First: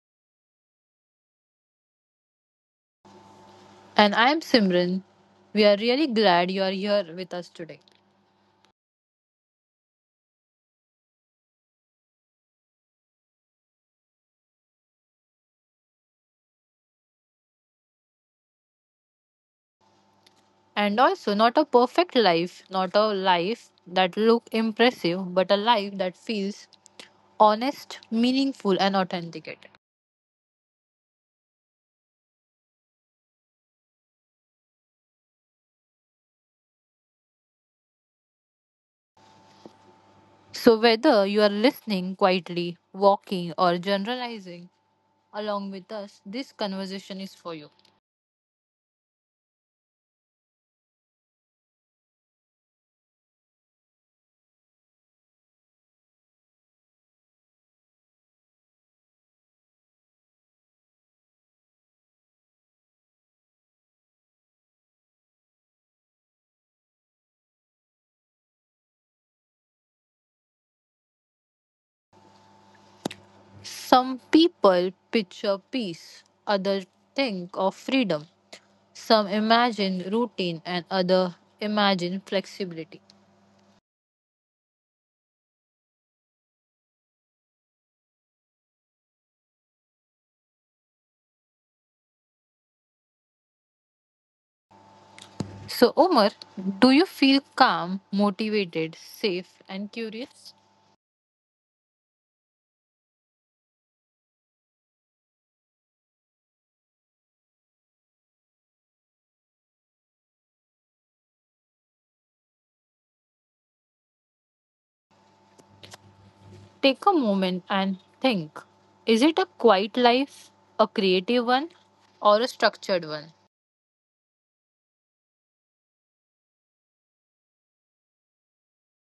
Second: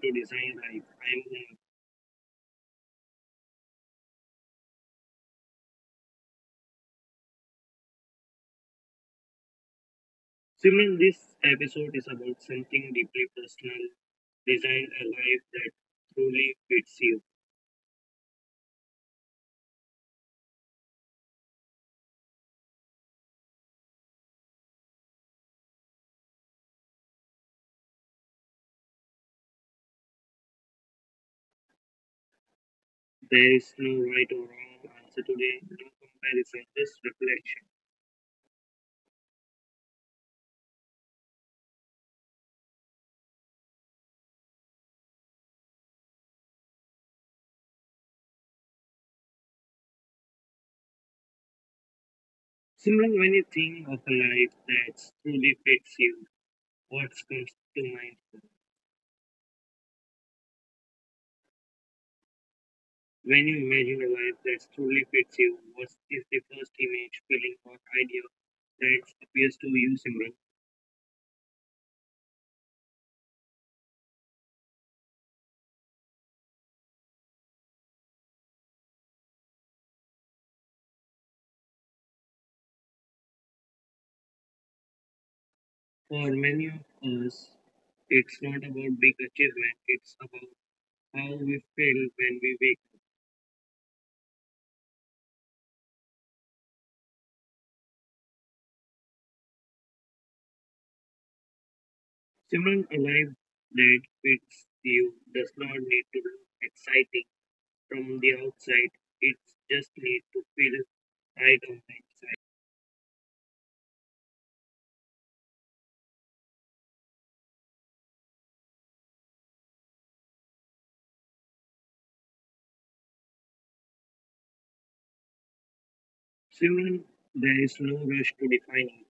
to Design Life. I'm And I'm Simran. We are really glad you are here with us today. Simran. This episode is about something deeply personal. Design a life that truly fits you. And also, not a perfect life, not a life that look impressive, but a life that feels honest, meaningful, and authenticated. There is no right or wrong answer today, no comparison, just reflection. So, whether you are listening quietly, walking, or generalizing along with us, this conversation is for you. Simran, when you think of a life that truly fits you, what comes to mind? When you imagine a life that truly fits you, what is the first image, feeling, or idea that appears to you, Simran? Some people picture peace, others think of freedom. Some imagine routine and other imagine flexibility. For many of us, it's not about big achievement, it's about how we feel when we wake up. So, Omar, do you feel calm, motivated, safe, and curious? Simran, a life that fits you does not need to look exciting from the outside, it just needs to feel right on the inside. Take a moment and think, is it a quiet life, a creative one, or a structured one? Simran, there is no rush to defining.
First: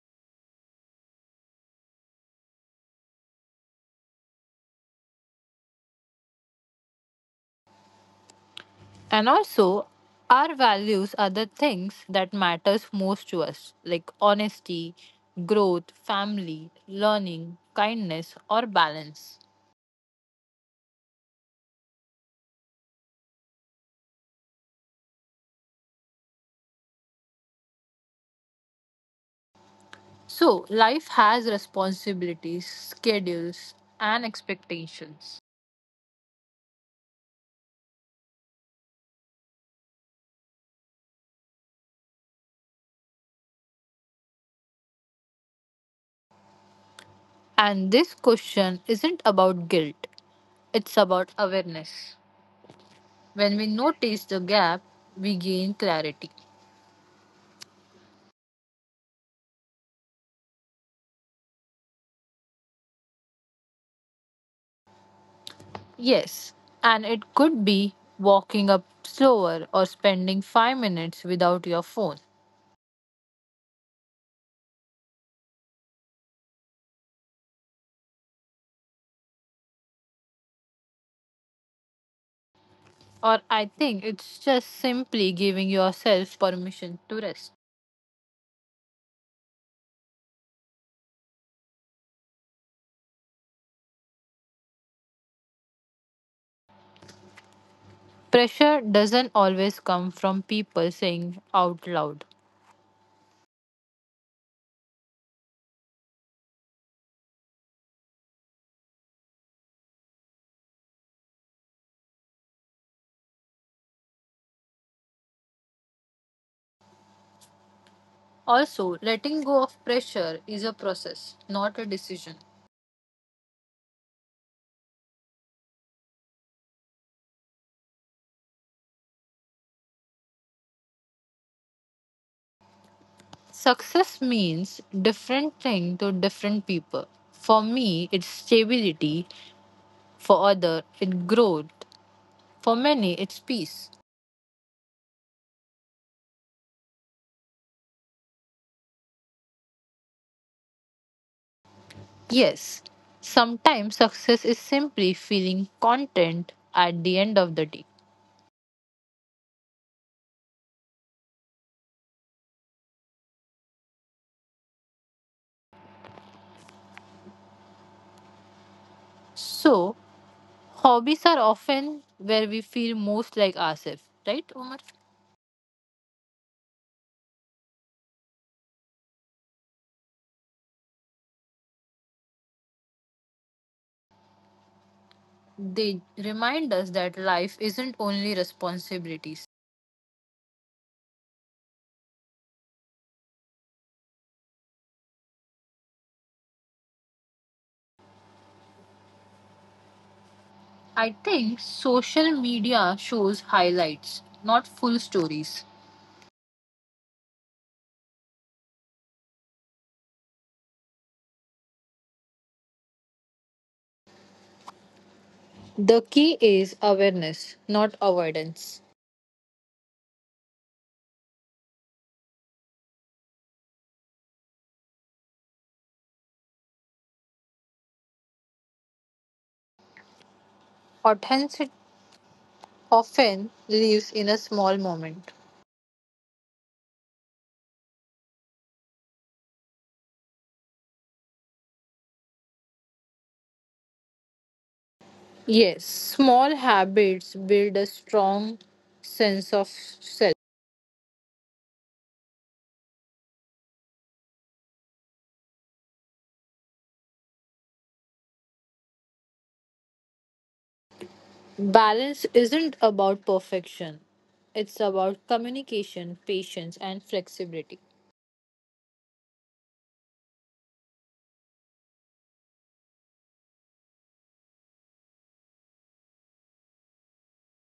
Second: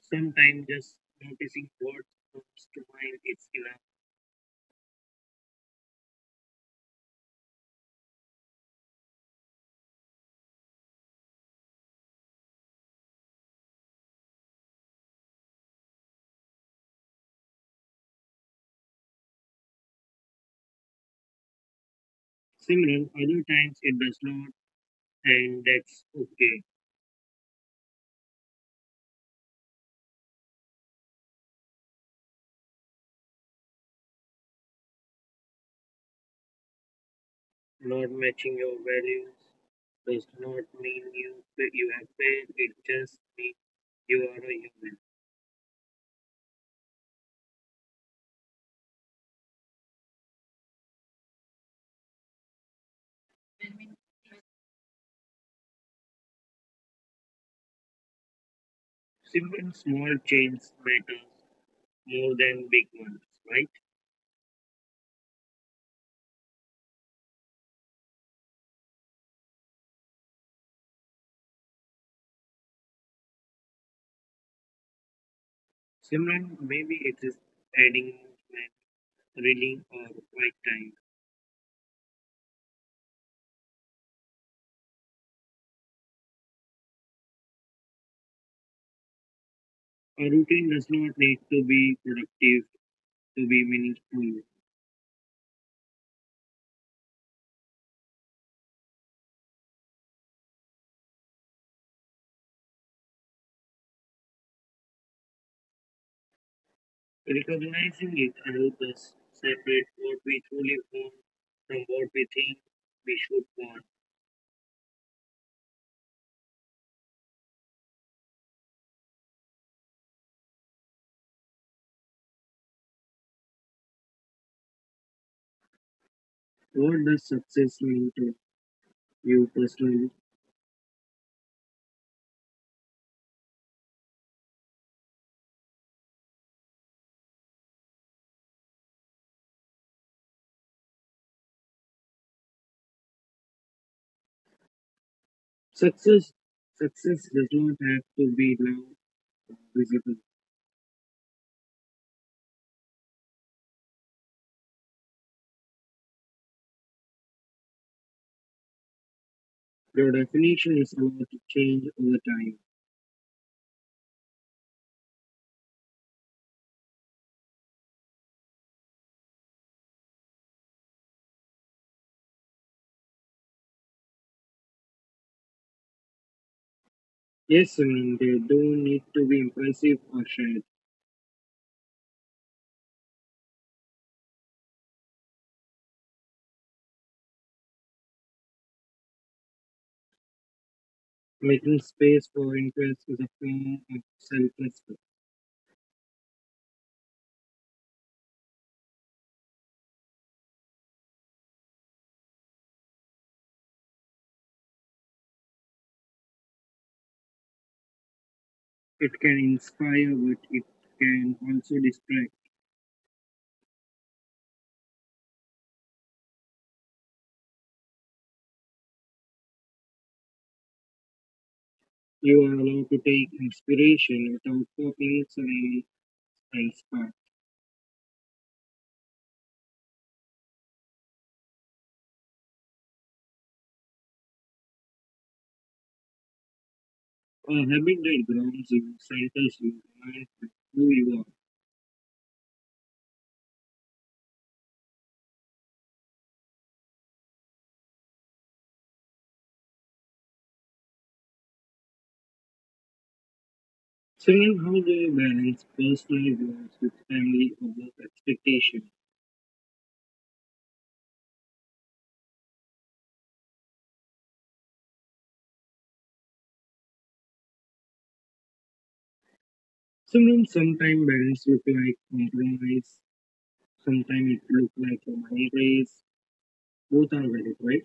Sometimes just noticing what comes to mind is enough. And also, our values are the things that matters most to us, like honesty, growth, family, learning, kindness, or balance. Simran, other times it does not, and that's okay. So, life has responsibilities, schedules, and expectations. Not matching your values does not mean you have failed. It just means you are a human. And this question isn't about guilt, it's about awareness. When we notice the gap, we gain clarity. Simran, small changes matters more than big ones, right? Yes, and it could be walking up slower or spending 5 minutes without your phone. Simran, maybe it is adding movement, reading, or quiet time. Or I think it's just simply giving yourself permission to rest. A routine does not need to be productive to be meaningful. Pressure doesn't always come from people saying out loud. Recognizing it helps us separate what we truly want from what we think we should want. Also, letting go of pressure is a process, not a decision. What does success mean to you personally? Success means different thing to different people. For me, it's stability. For other, it's growth. For many, it's peace. Success success does not have to be now visible. Yes, sometimes success is simply feeling content at the end of the day. Your definition is allowed to change over time. So, hobbies are often where we feel most like ourselves, right, Omar? Yes, I mean they don't need to be impressive or shared. They remind us that life isn't only responsibilities. Making space for interest is a form of self-respect. I think social media shows highlights, not full stories. It can inspire, but it can also distract. The key is awareness, not avoidance. You are allowed to take inspiration without copying someone else's path. Authenticity often lives in a small moment. A habit that grounds you, centers you, reminds you who you are. Yes, small habits build a strong sense of self. Children, how they balance personal goals with family or work expectation. Balance isn't about perfection, it's about communication, patience, and flexibility. Children, sometimes balance look like compromise, sometimes it look like a money raise. Both are valid, right?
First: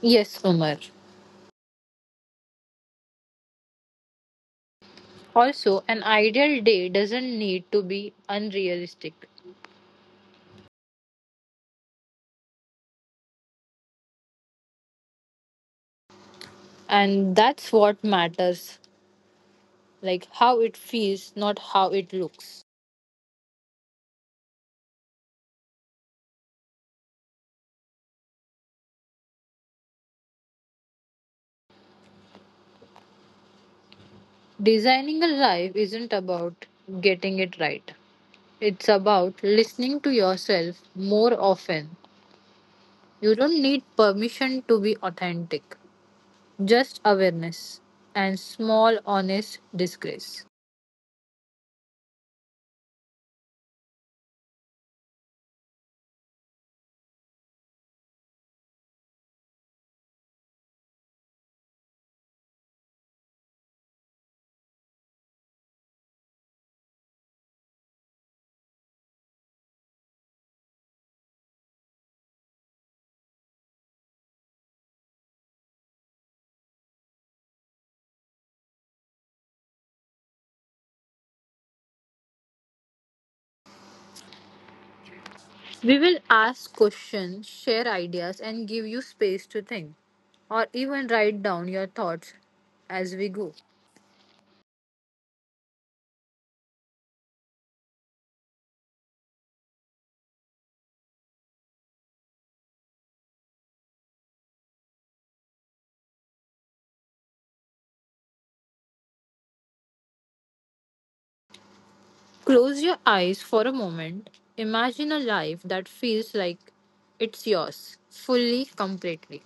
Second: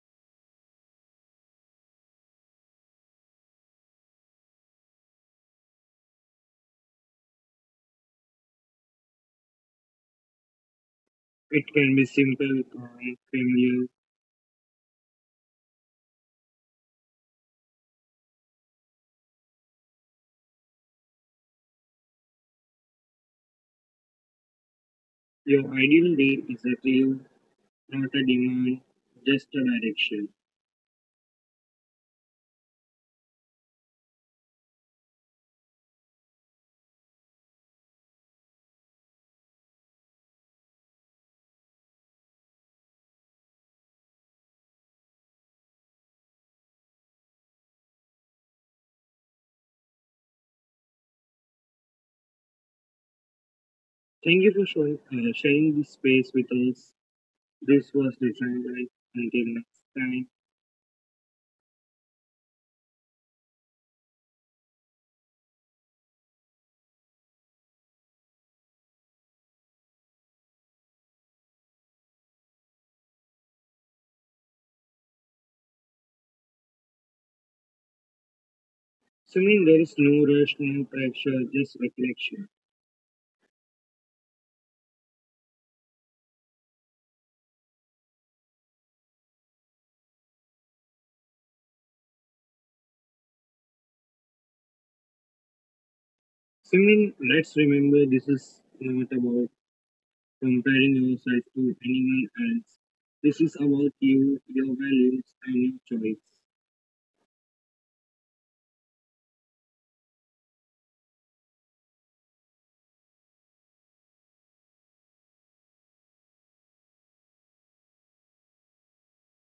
Yes, Umar. Also, an ideal day doesn't need to be unrealistic. It can be simple, calm, familiar. And that's what matters, like how it feels, not how it looks. Your ideal day is a clue, not a demand, just a direction. Designing a life isn't about getting it right. It's about listening to yourself more often. You don't need permission to be authentic, just awareness and small, honest disgrace. Thank you for sharing this space with us. This was Design Life. Until next time. Swimming, there is no rush, no pressure, just reflection. We will ask questions, share ideas, and give you space to think or even write down your thoughts as we go. Simran, let's remember this is not about comparing yourself to anyone else. This is about you, your values, and your choice. Close your eyes for a moment. Imagine a life that feels like it's yours, fully, completely.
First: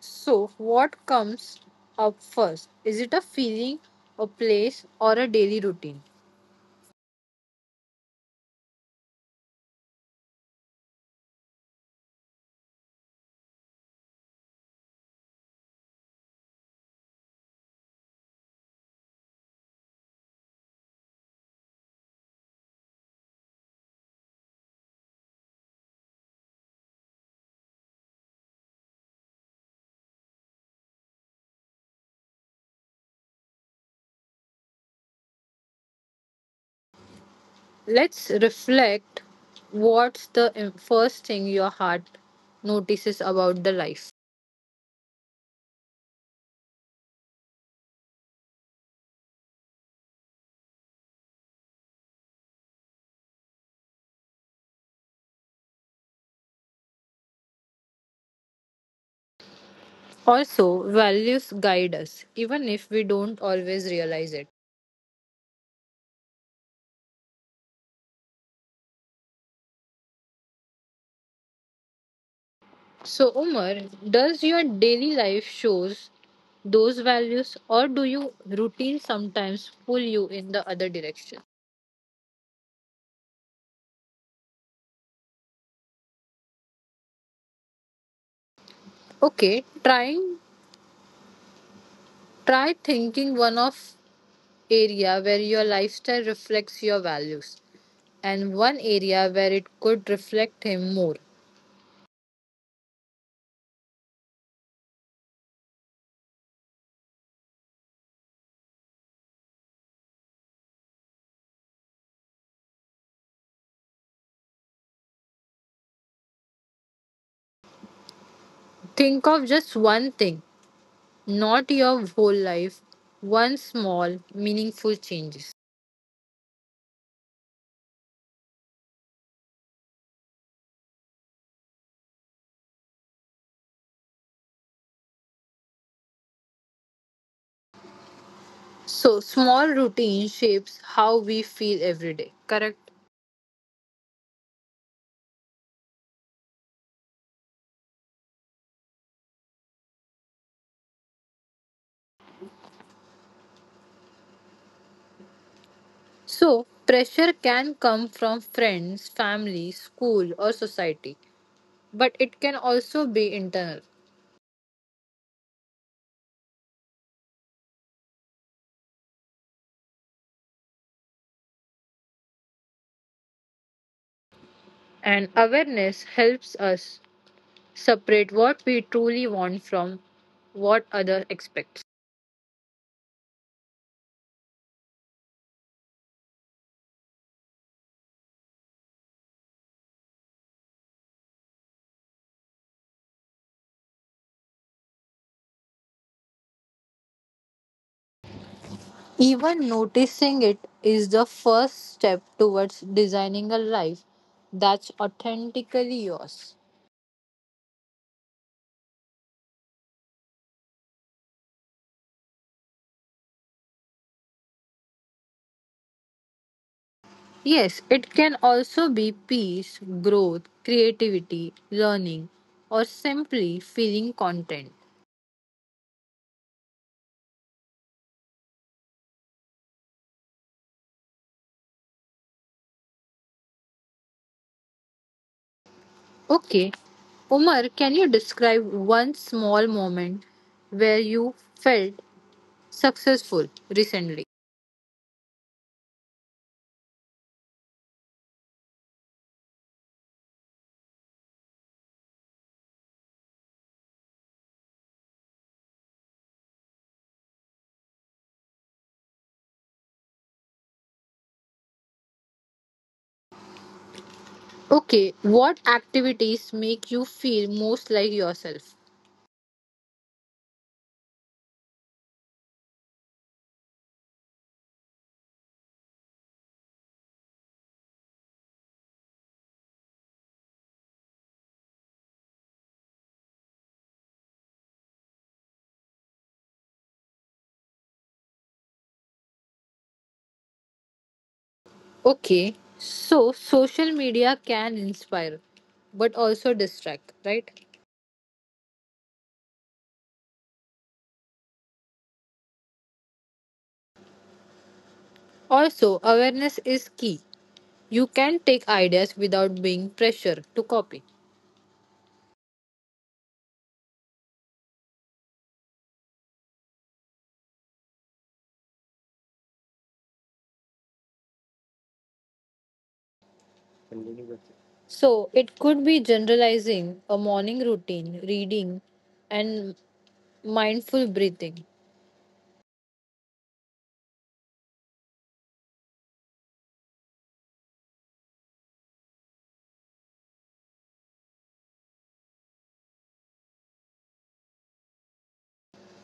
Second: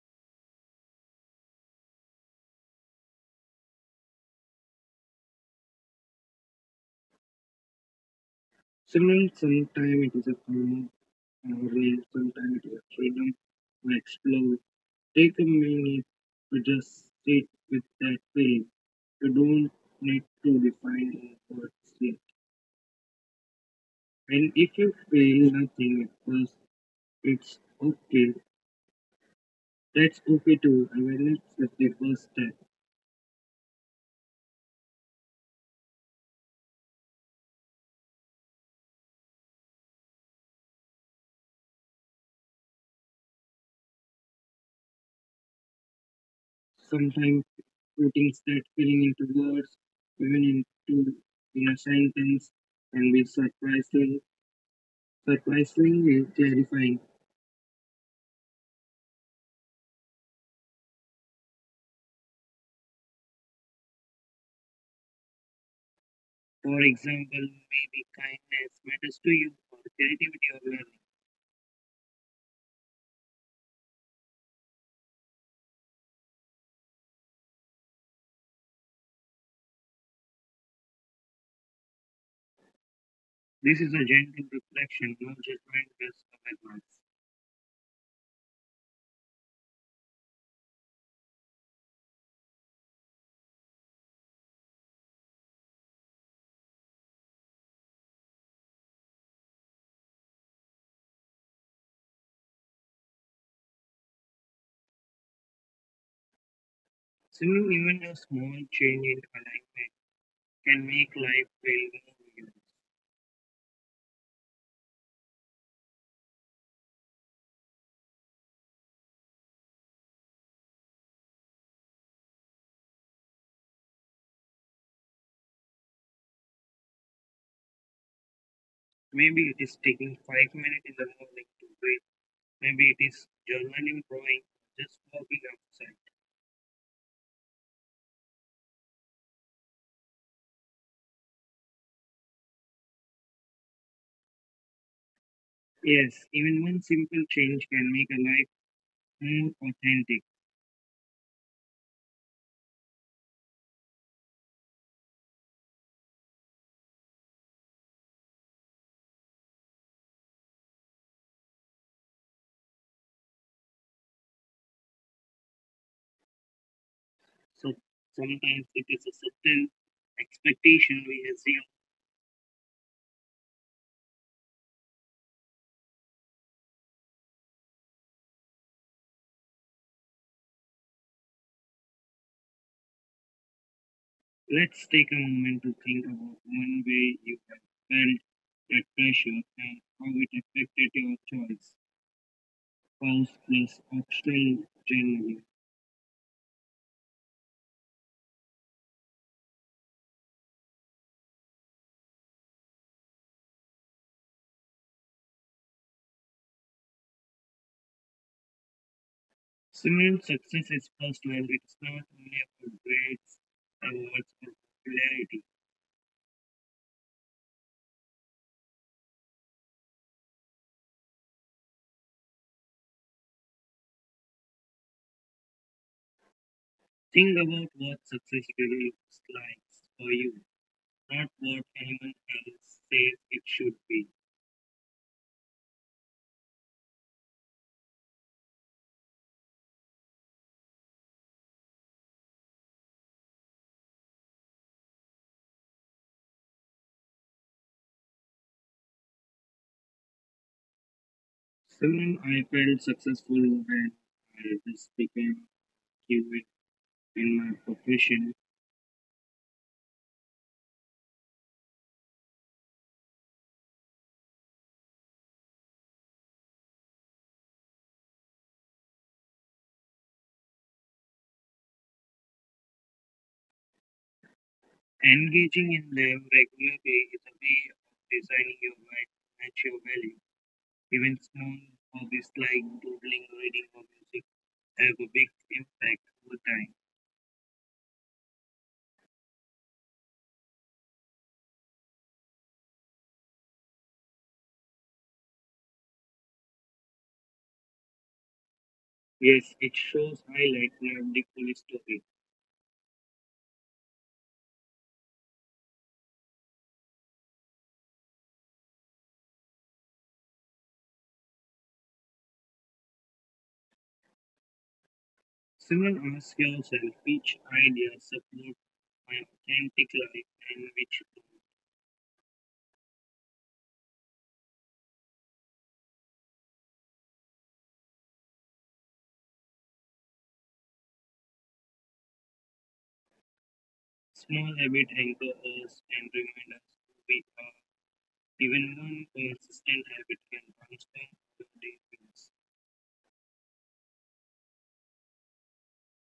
So, what comes up first? Is it a feeling, a place, or a daily routine? Simran, sometimes it is a form of learning, sometimes it is a freedom to explore. Take a minute to just sit with that feeling. You don't need to define what's it. And if you feel nothing at first, it's okay. That's okay too. Awareness is the first step. Let's reflect, what's the first thing your heart notices about the life. Sometimes putting that feeling into words, even into in a sentence, can be surprisingly clarifying. Also, values guide us, even if we don't always realize it. For example, maybe kindness matters to you, or creativity or learning. So, Umar, does your daily life shows those values, or do you routine sometimes pull you in the other direction? This is a gentle reflection, no judgment, just awareness. Okay, try thinking one of area where your lifestyle reflects your values and one area where it could reflect him more. Similarly, even a small change in alignment can make life feel more meaningful. Think of just one thing, not your whole life, one small, meaningful changes. Maybe it is taking 5 minutes in the morning to breathe. Maybe it is journaling, drawing, just walking outside. So, small routine shapes how we feel every day, correct? Yes, even one simple change can make a life more authentic. So, pressure can come from friends, family, school, or society, but it can also be internal. So sometimes it is a subtle expectation we assume. And awareness helps us separate what we truly want from what other expects. Let's take a moment to think about one way you have felt that pressure and how it affected your choice, spouse plus optional generally. Even noticing it is the first step towards designing a life that's authentically yours. Student success is first when it's not only about grades, awards, or popularity. Yes, it can also be peace, growth, creativity, learning, or simply feeling content. Think about what success really looks like for you, not what anyone else says it should be. Okay, Umar, can you describe one small moment where you felt successful recently? Soon I felt successful when I just became fluent in my profession. Okay, what activities make you feel most like yourself? Engaging in them regularly is a way of designing your life to match your value. Even small hobbies like doodling, reading, or music have a big impact over time. Okay, so social media can inspire but also distract, right? Yes, it shows highlight not the full story. Also, awareness is key. You can take ideas without being pressure to copy. Soon ask yourself which ideas support my authentic life and which. So, it could be generalizing a morning routine, reading, and mindful breathing. Small habit anchor us and remind us who we are. Even one consistent habit can transform your day feels.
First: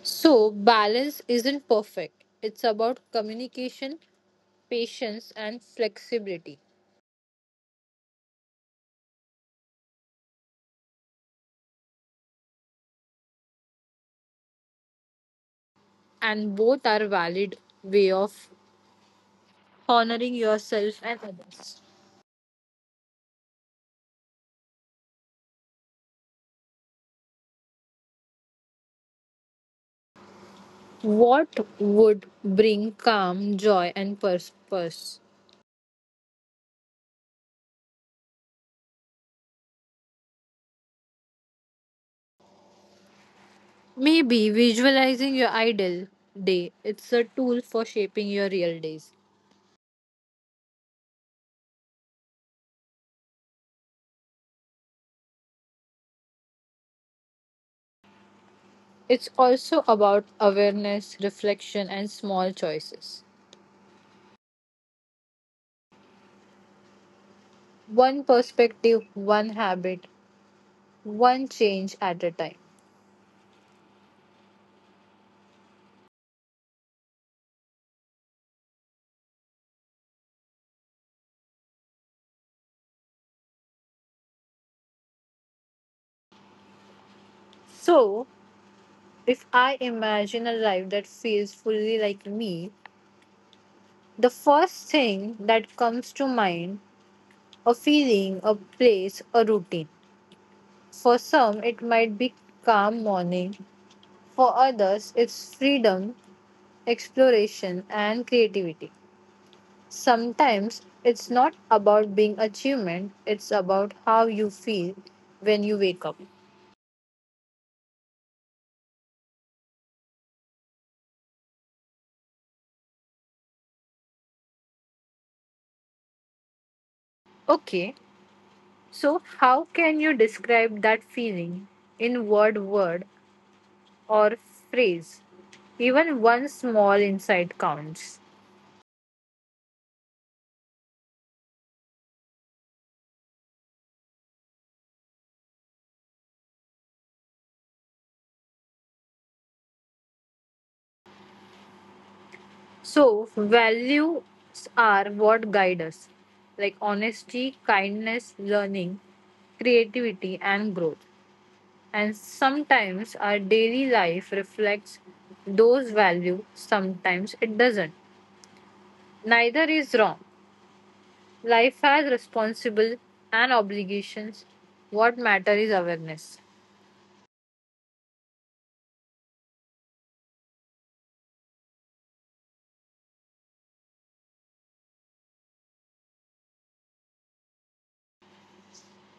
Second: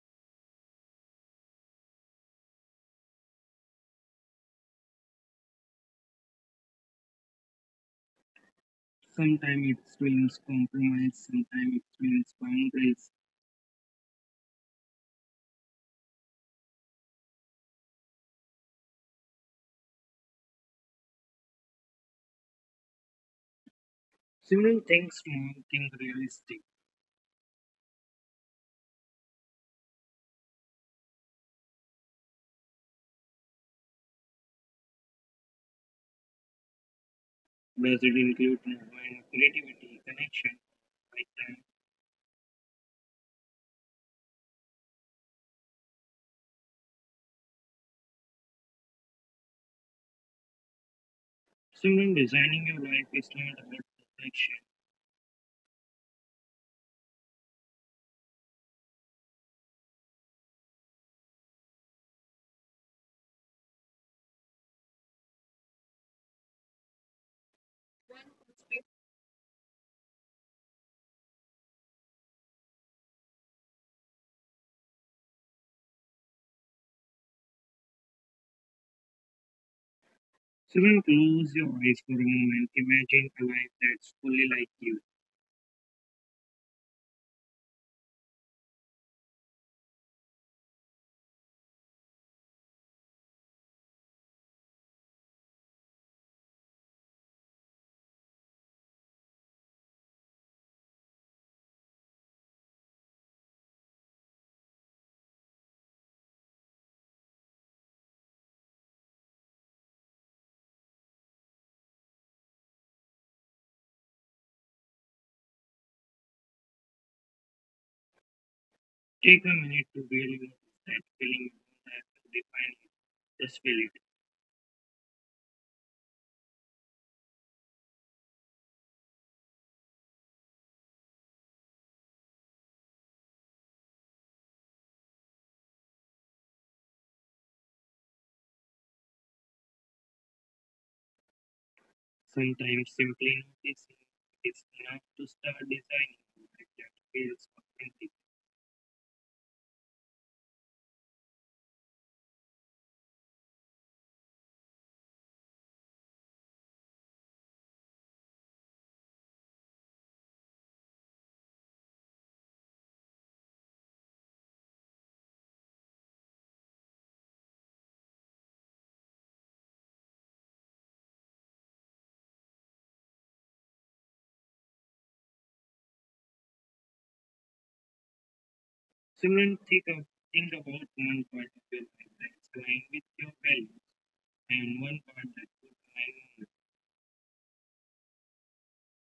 So, balance isn't perfect. It's about communication, patience, and flexibility. Sometimes it means compromise, sometimes it means boundaries. And both are valid way of honoring yourself and others. Simple things, small things realistic. What would bring calm, joy, and purpose? Does it include movement, creativity, connection, right time? Maybe visualizing your ideal day. It's a tool for shaping your real days. Simran, designing your life is not about perfection. It's also about awareness, reflection, and small choices. One perspective, one habit, one change at a time. Simran, close your eyes for a moment. Imagine a life that's fully like you. So, if I imagine a life that feels fully like me, the first thing that comes to mind, a feeling, a place, a routine. For some, it might be calm morning. For others, it's freedom, exploration, and creativity. Sometimes it's not about being achievement, it's about how you feel when you wake up. Take a minute to really notice that feeling, you don't have to define it, just feel it. Okay, so how can you describe that feeling in word, or phrase? Even one small insight counts. Sometimes simply noticing is enough to start designing a life that feels authentic. So, values are what guide us, like honesty, kindness, learning, creativity, and growth. And sometimes our daily life reflects those values, sometimes it doesn't. Neither is wrong. Life has responsible and obligations. What matter is awareness. So think about one part of your life that's aligned with your values and one part that could align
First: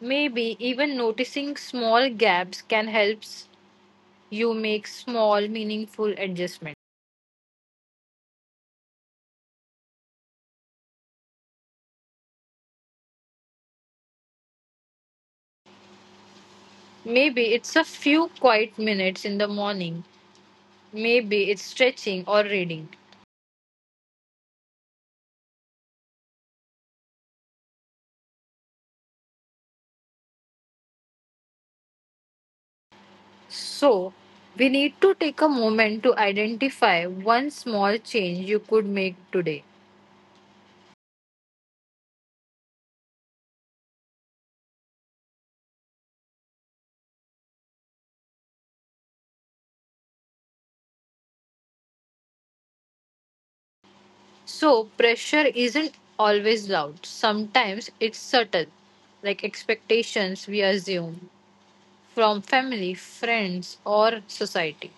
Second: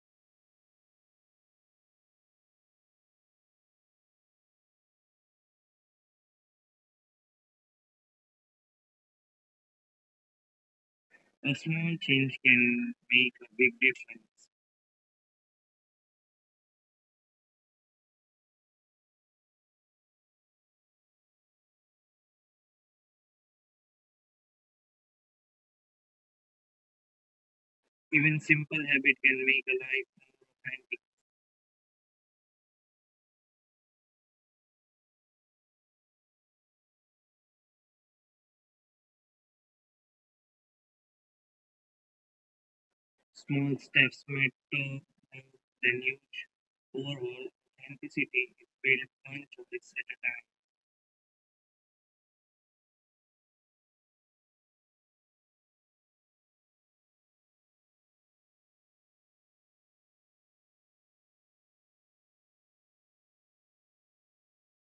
Maybe even noticing small gaps can help you make small, meaningful adjustments. more. A small change can make a big difference. Maybe it's a few quiet minutes in the morning. Maybe it's stretching or reading. Even simple habit can make a life more authentic. So, we need to take a moment to identify one small change you could make today. Small steps matter more than huge. Overall, authenticity is built one choice at a time. So, pressure isn't always loud, sometimes it's subtle, like expectations we assume from family, friends, or society.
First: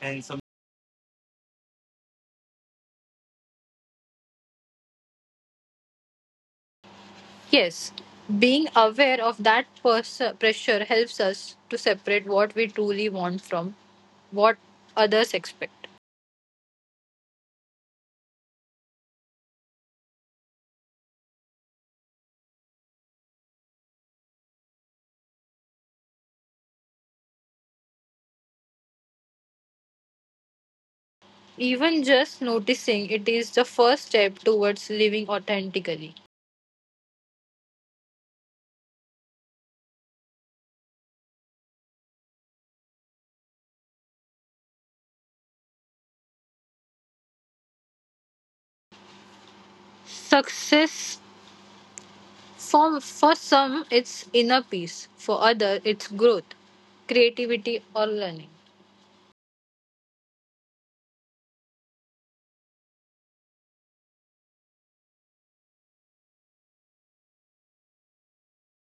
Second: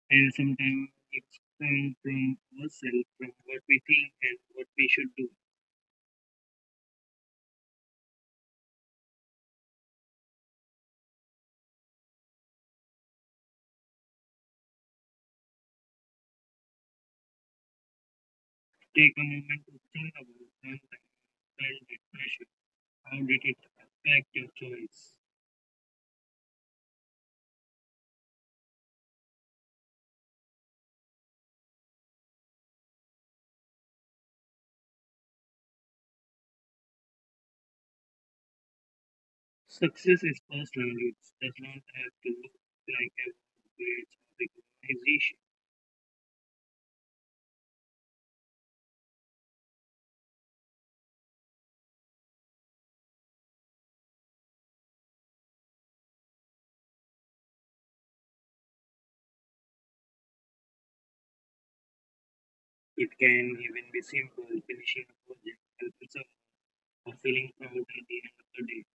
And And some sometimes it's come from ourselves, from what we think and what we should do. yes, being aware of that pressure helps us to separate what we truly want from what others expect. Take a moment to think about one time you felt that pressure. How did it affect your choice? Even just noticing it is the first step towards living authentically. Success is personal. It does not have to look like a great organization. Success for some it's inner peace, for others it's growth, creativity or learning. It can even be simple, finishing a project, helping someone, or feeling proud at the end of the day.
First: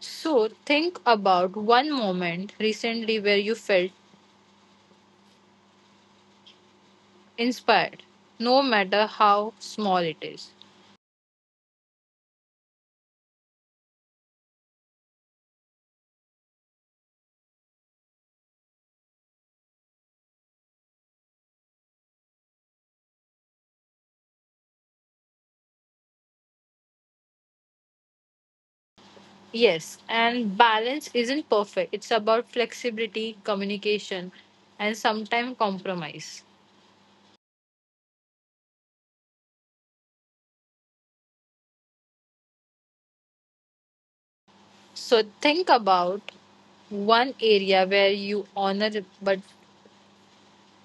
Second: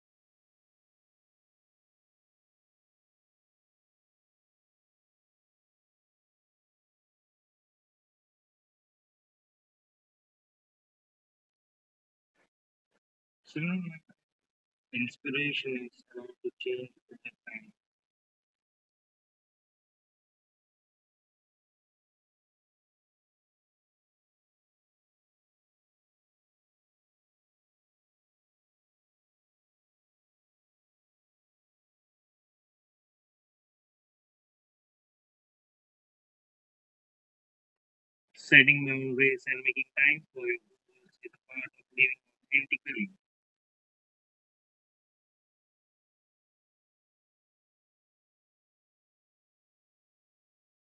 So think about one moment recently where you felt inspired, no matter how small it is. So, you know, my inspiration is around to change with the time. Yes, and balance isn't perfect. It's about flexibility, communication, and sometimes compromise. Setting boundaries and making time for your goals is a part of living authentically. So think about one area where you honor but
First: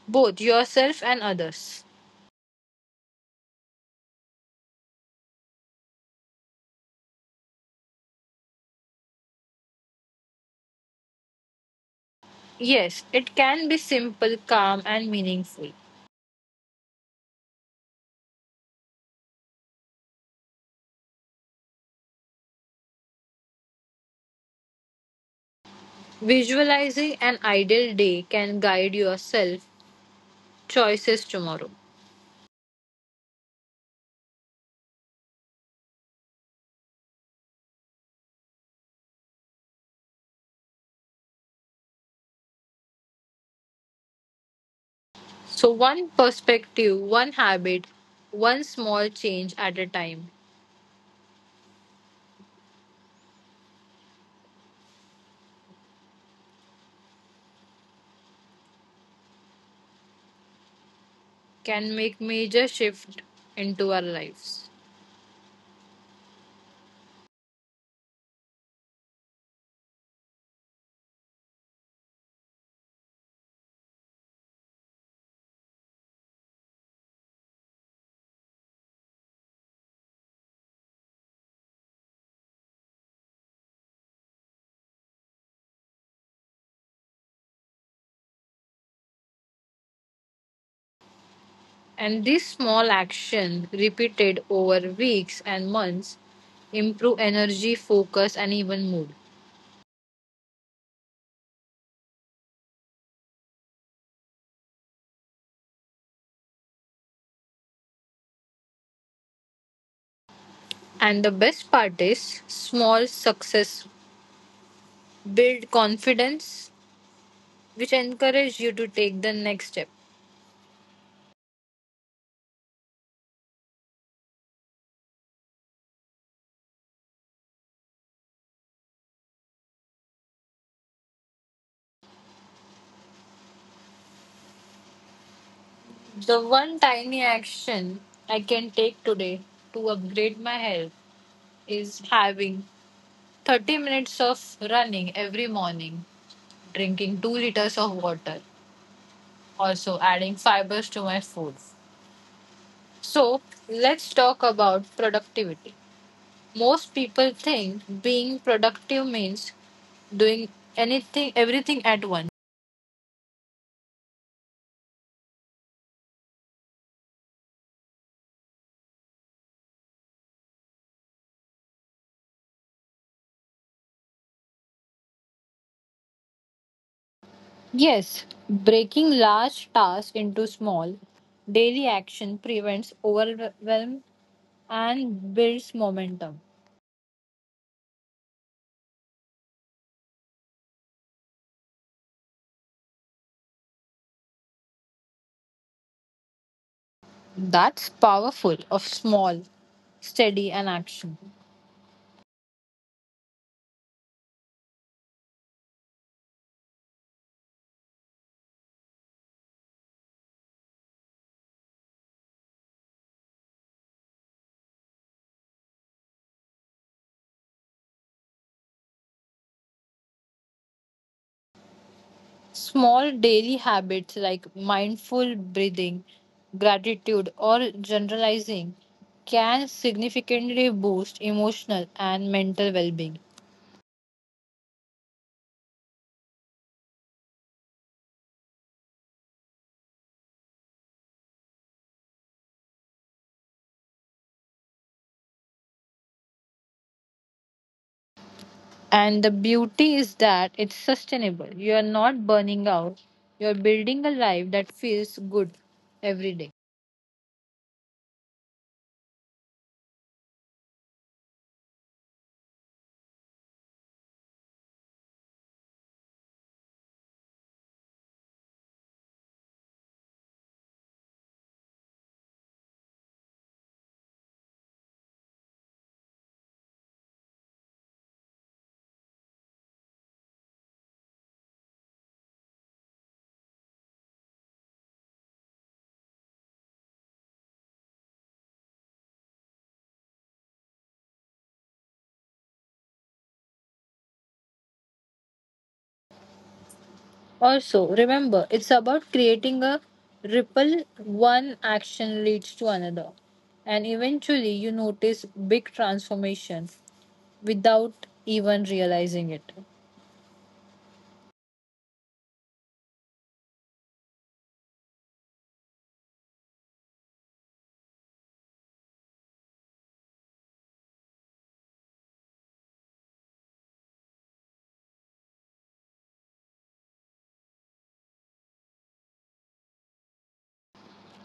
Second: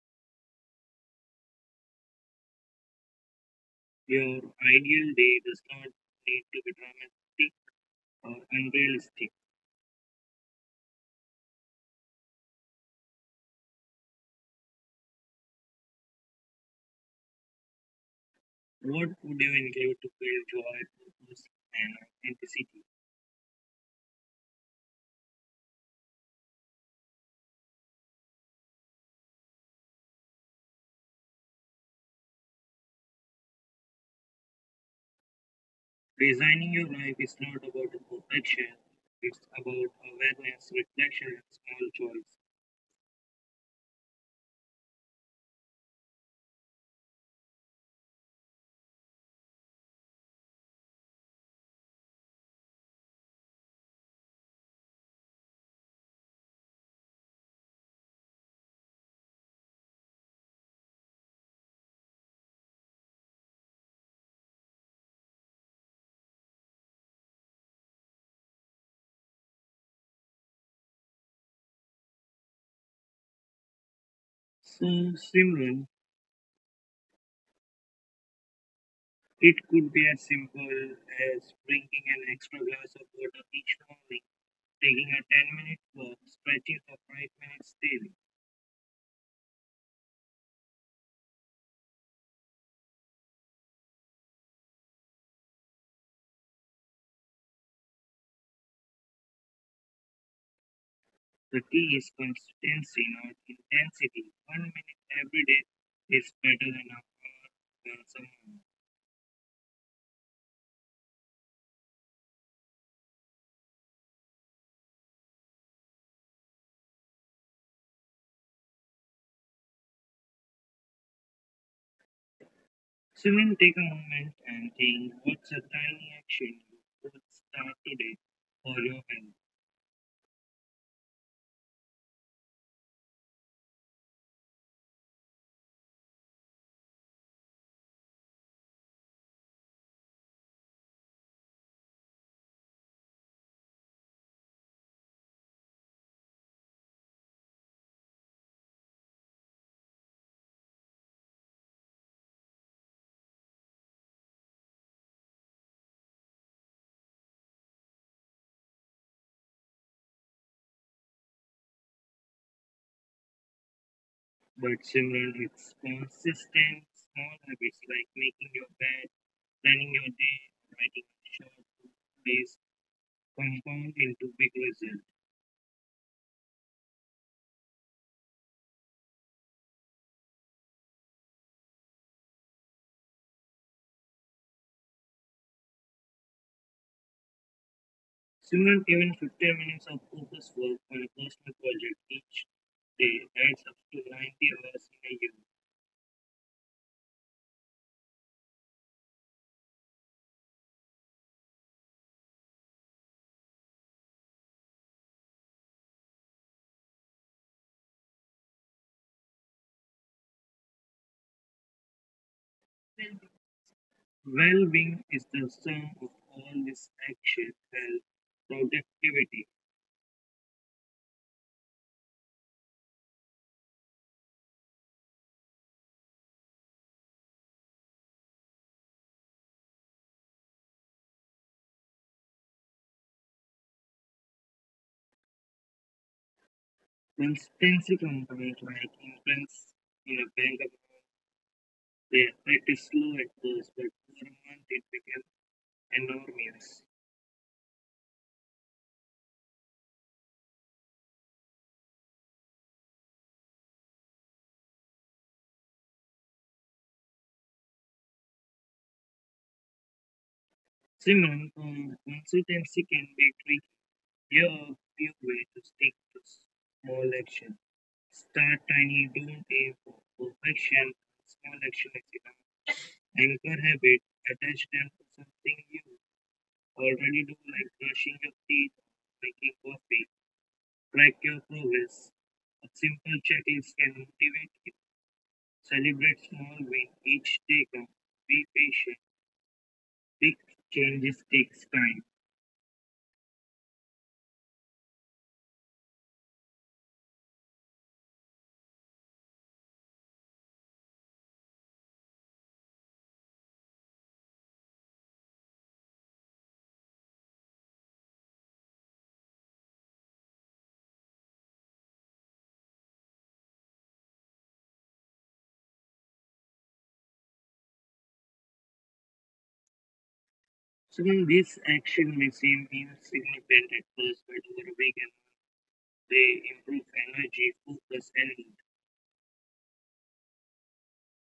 both yourself and others. Your ideal day does not need to be dramatic or unrealistic. Yes, it can be simple, calm, and meaningful. What would you include to build joy, purpose, and authenticity? Visualizing an ideal day can guide yourself choices tomorrow. Designing your life is not about a perfection, it's about awareness, reflection, and small choice. So one perspective, one habit, one small change at a time can make major shift into our lives. So, Simran, it could be as simple as drinking an extra glass of water each morning, taking a 10-minute walk, stretching for 5 minutes daily. And these small actions repeated over weeks and months improve energy, focus and even mood. The key is consistency, not intensity. 1 minute every day is better than a hour once a month. And the best part is small success build confidence which encourage you to take the next step. So, then take a moment and think what's a tiny action you could start today for your health. The one tiny action I can take today to upgrade my health is having 30 minutes of running every morning, drinking 2 liters of water also adding fibers to my food. So, let's talk about productivity. Most people think being productive means doing anything, everything at once. But similarly, it's consistent small habits like making your bed, planning your day, writing a short days compound into big results. Yes, breaking large tasks into small, daily action prevents overwhelm and builds momentum. Similar, even 15 minutes of focused work on a personal project each day adds up to 90 hours in a year. That's powerful of small, steady, and action. Well being is the sum of all this action, health, productivity, Small daily habits like mindful breathing, gratitude, or generalizing can significantly boost emotional and mental well being. consistency components like influence in a bank. The effect is slow at first, but for a month it became enormous. And the beauty is that it's sustainable. You are not burning out, you're building a life that feels good every day. Simon, consistency can be tricky. Here are a few ways to stick to small action. Start tiny, don't aim for perfection. Small action is enough. Anchor habit, attach them to something you already do, like brushing your teeth, making coffee. Track your progress. A simple checklist can motivate. Celebrate small wins each taken. Be patient. Big changes takes time. Also, remember, it's about creating a ripple. One action leads to another. And eventually, you notice big transformation without even realizing it. So when this action may seem insignificant at first, but over a weekend they improve energy, focus, and mood.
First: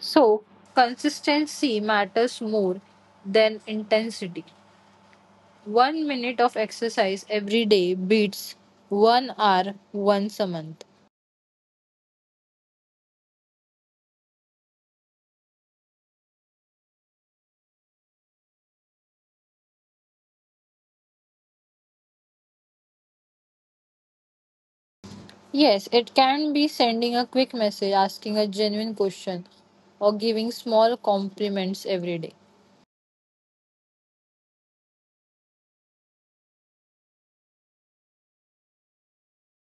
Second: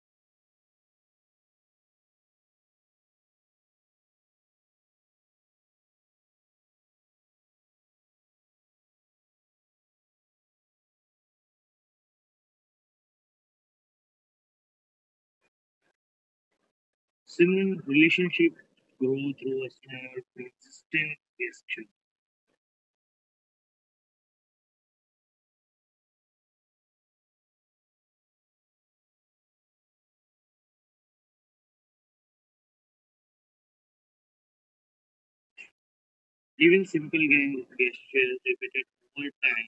So, consistency matters more than intensity. 1 minute of exercise every day beats 1 hour once a month. Similar relationships grow through a small, consistent gesture. Yes, it can be sending a quick message, asking a genuine question, or giving small compliments every day. Even simple gestures repeated over time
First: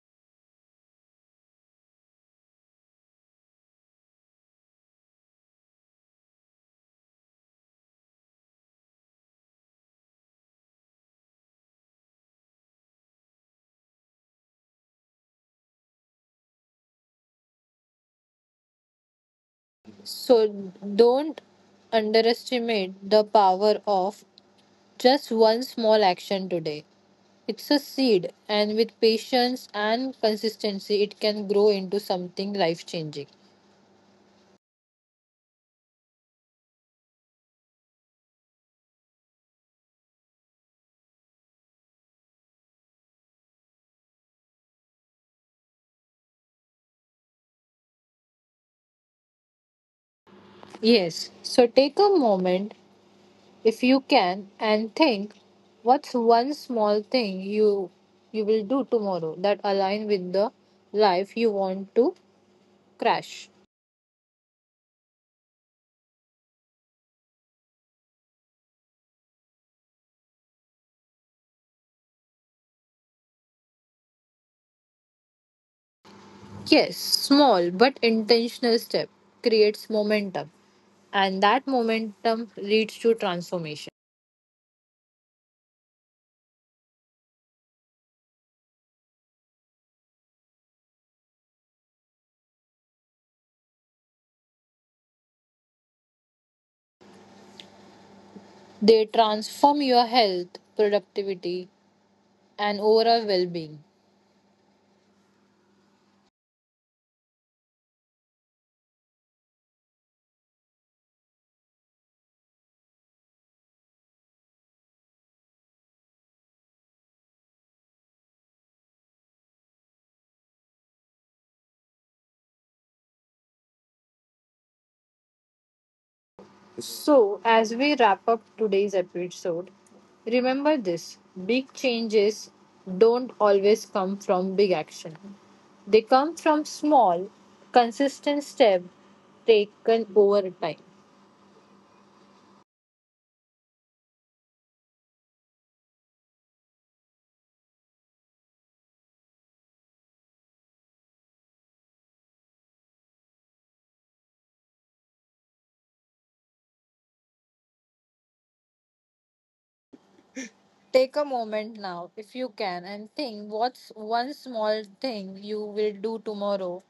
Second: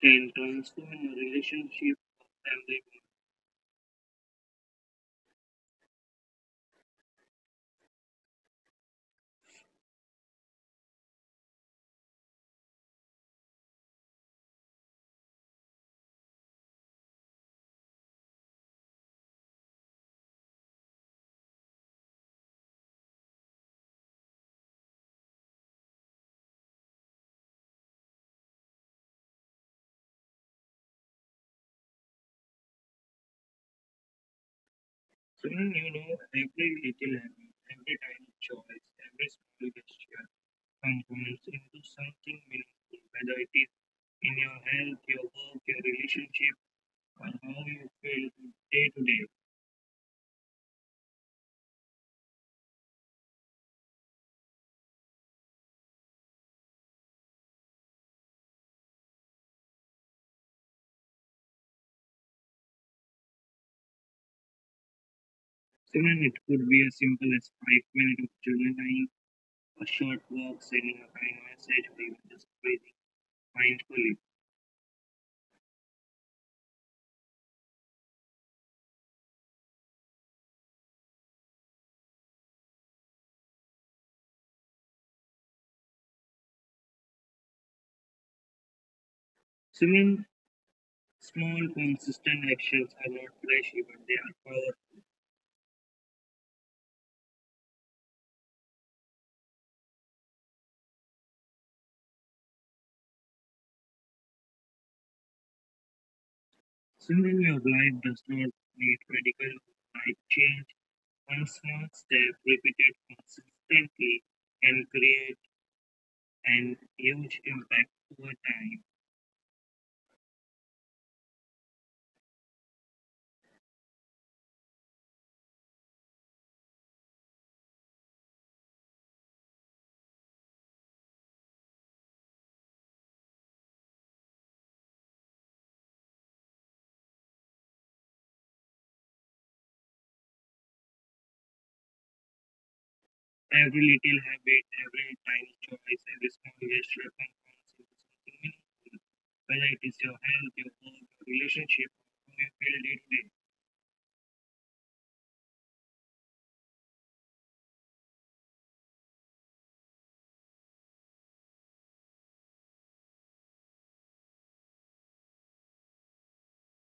can transform a relationship or family bond. So don't underestimate the power of just one small action today. It's a seed, and with patience and consistency, it can grow into something life changing. So when you know every little habit, every tiny choice, every small gesture and goals into something meaningful, whether it is in your health, your work, your relationship, or how you feel day to day. Yes, so take a moment if you can and think what's one small thing you will do tomorrow that align with the life you want to crash. Similarly, it could be as simple as 5 minutes of journaling, a short walk, sending a kind message, or even just breathing mindfully. Yes, small but intentional step creates momentum, and that momentum leads to transformation. Similar small, consistent actions are not flashy, but they are powerful. They transform your health, productivity, and overall well being. Similarly, your life does not need radical life change. One small step repeated consistently can create and huge impact over time. So, as we wrap up today's episode, remember this, big changes don't always come from big action, they come from small, consistent steps taken over time. Every little habit, every tiny choice, every small gesture compounds into something meaningful. Whether it is your health, your work, your relationship, or how you feel day to day, Take a moment now, if you can, and think what's one small thing you will do tomorrow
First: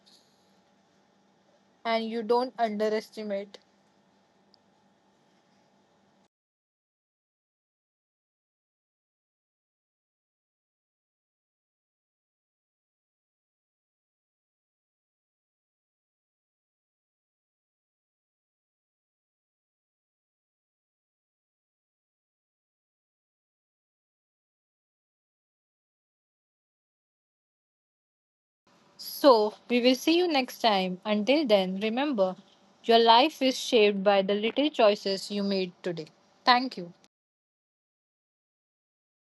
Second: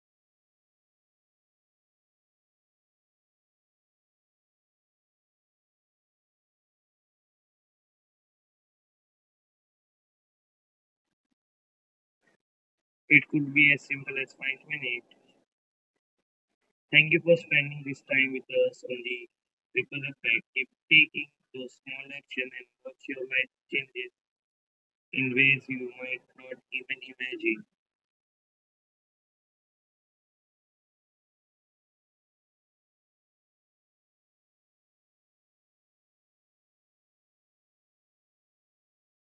and you don't underestimate. it could be as simple as 5 minutes. Thank you for spending this time with us on the Ripple Effect. Keep taking those small actions and watch your life changes in ways you might not even imagine. So, we will see you next time. Until then, remember your life is shaped by the little choices you made today. Thank you.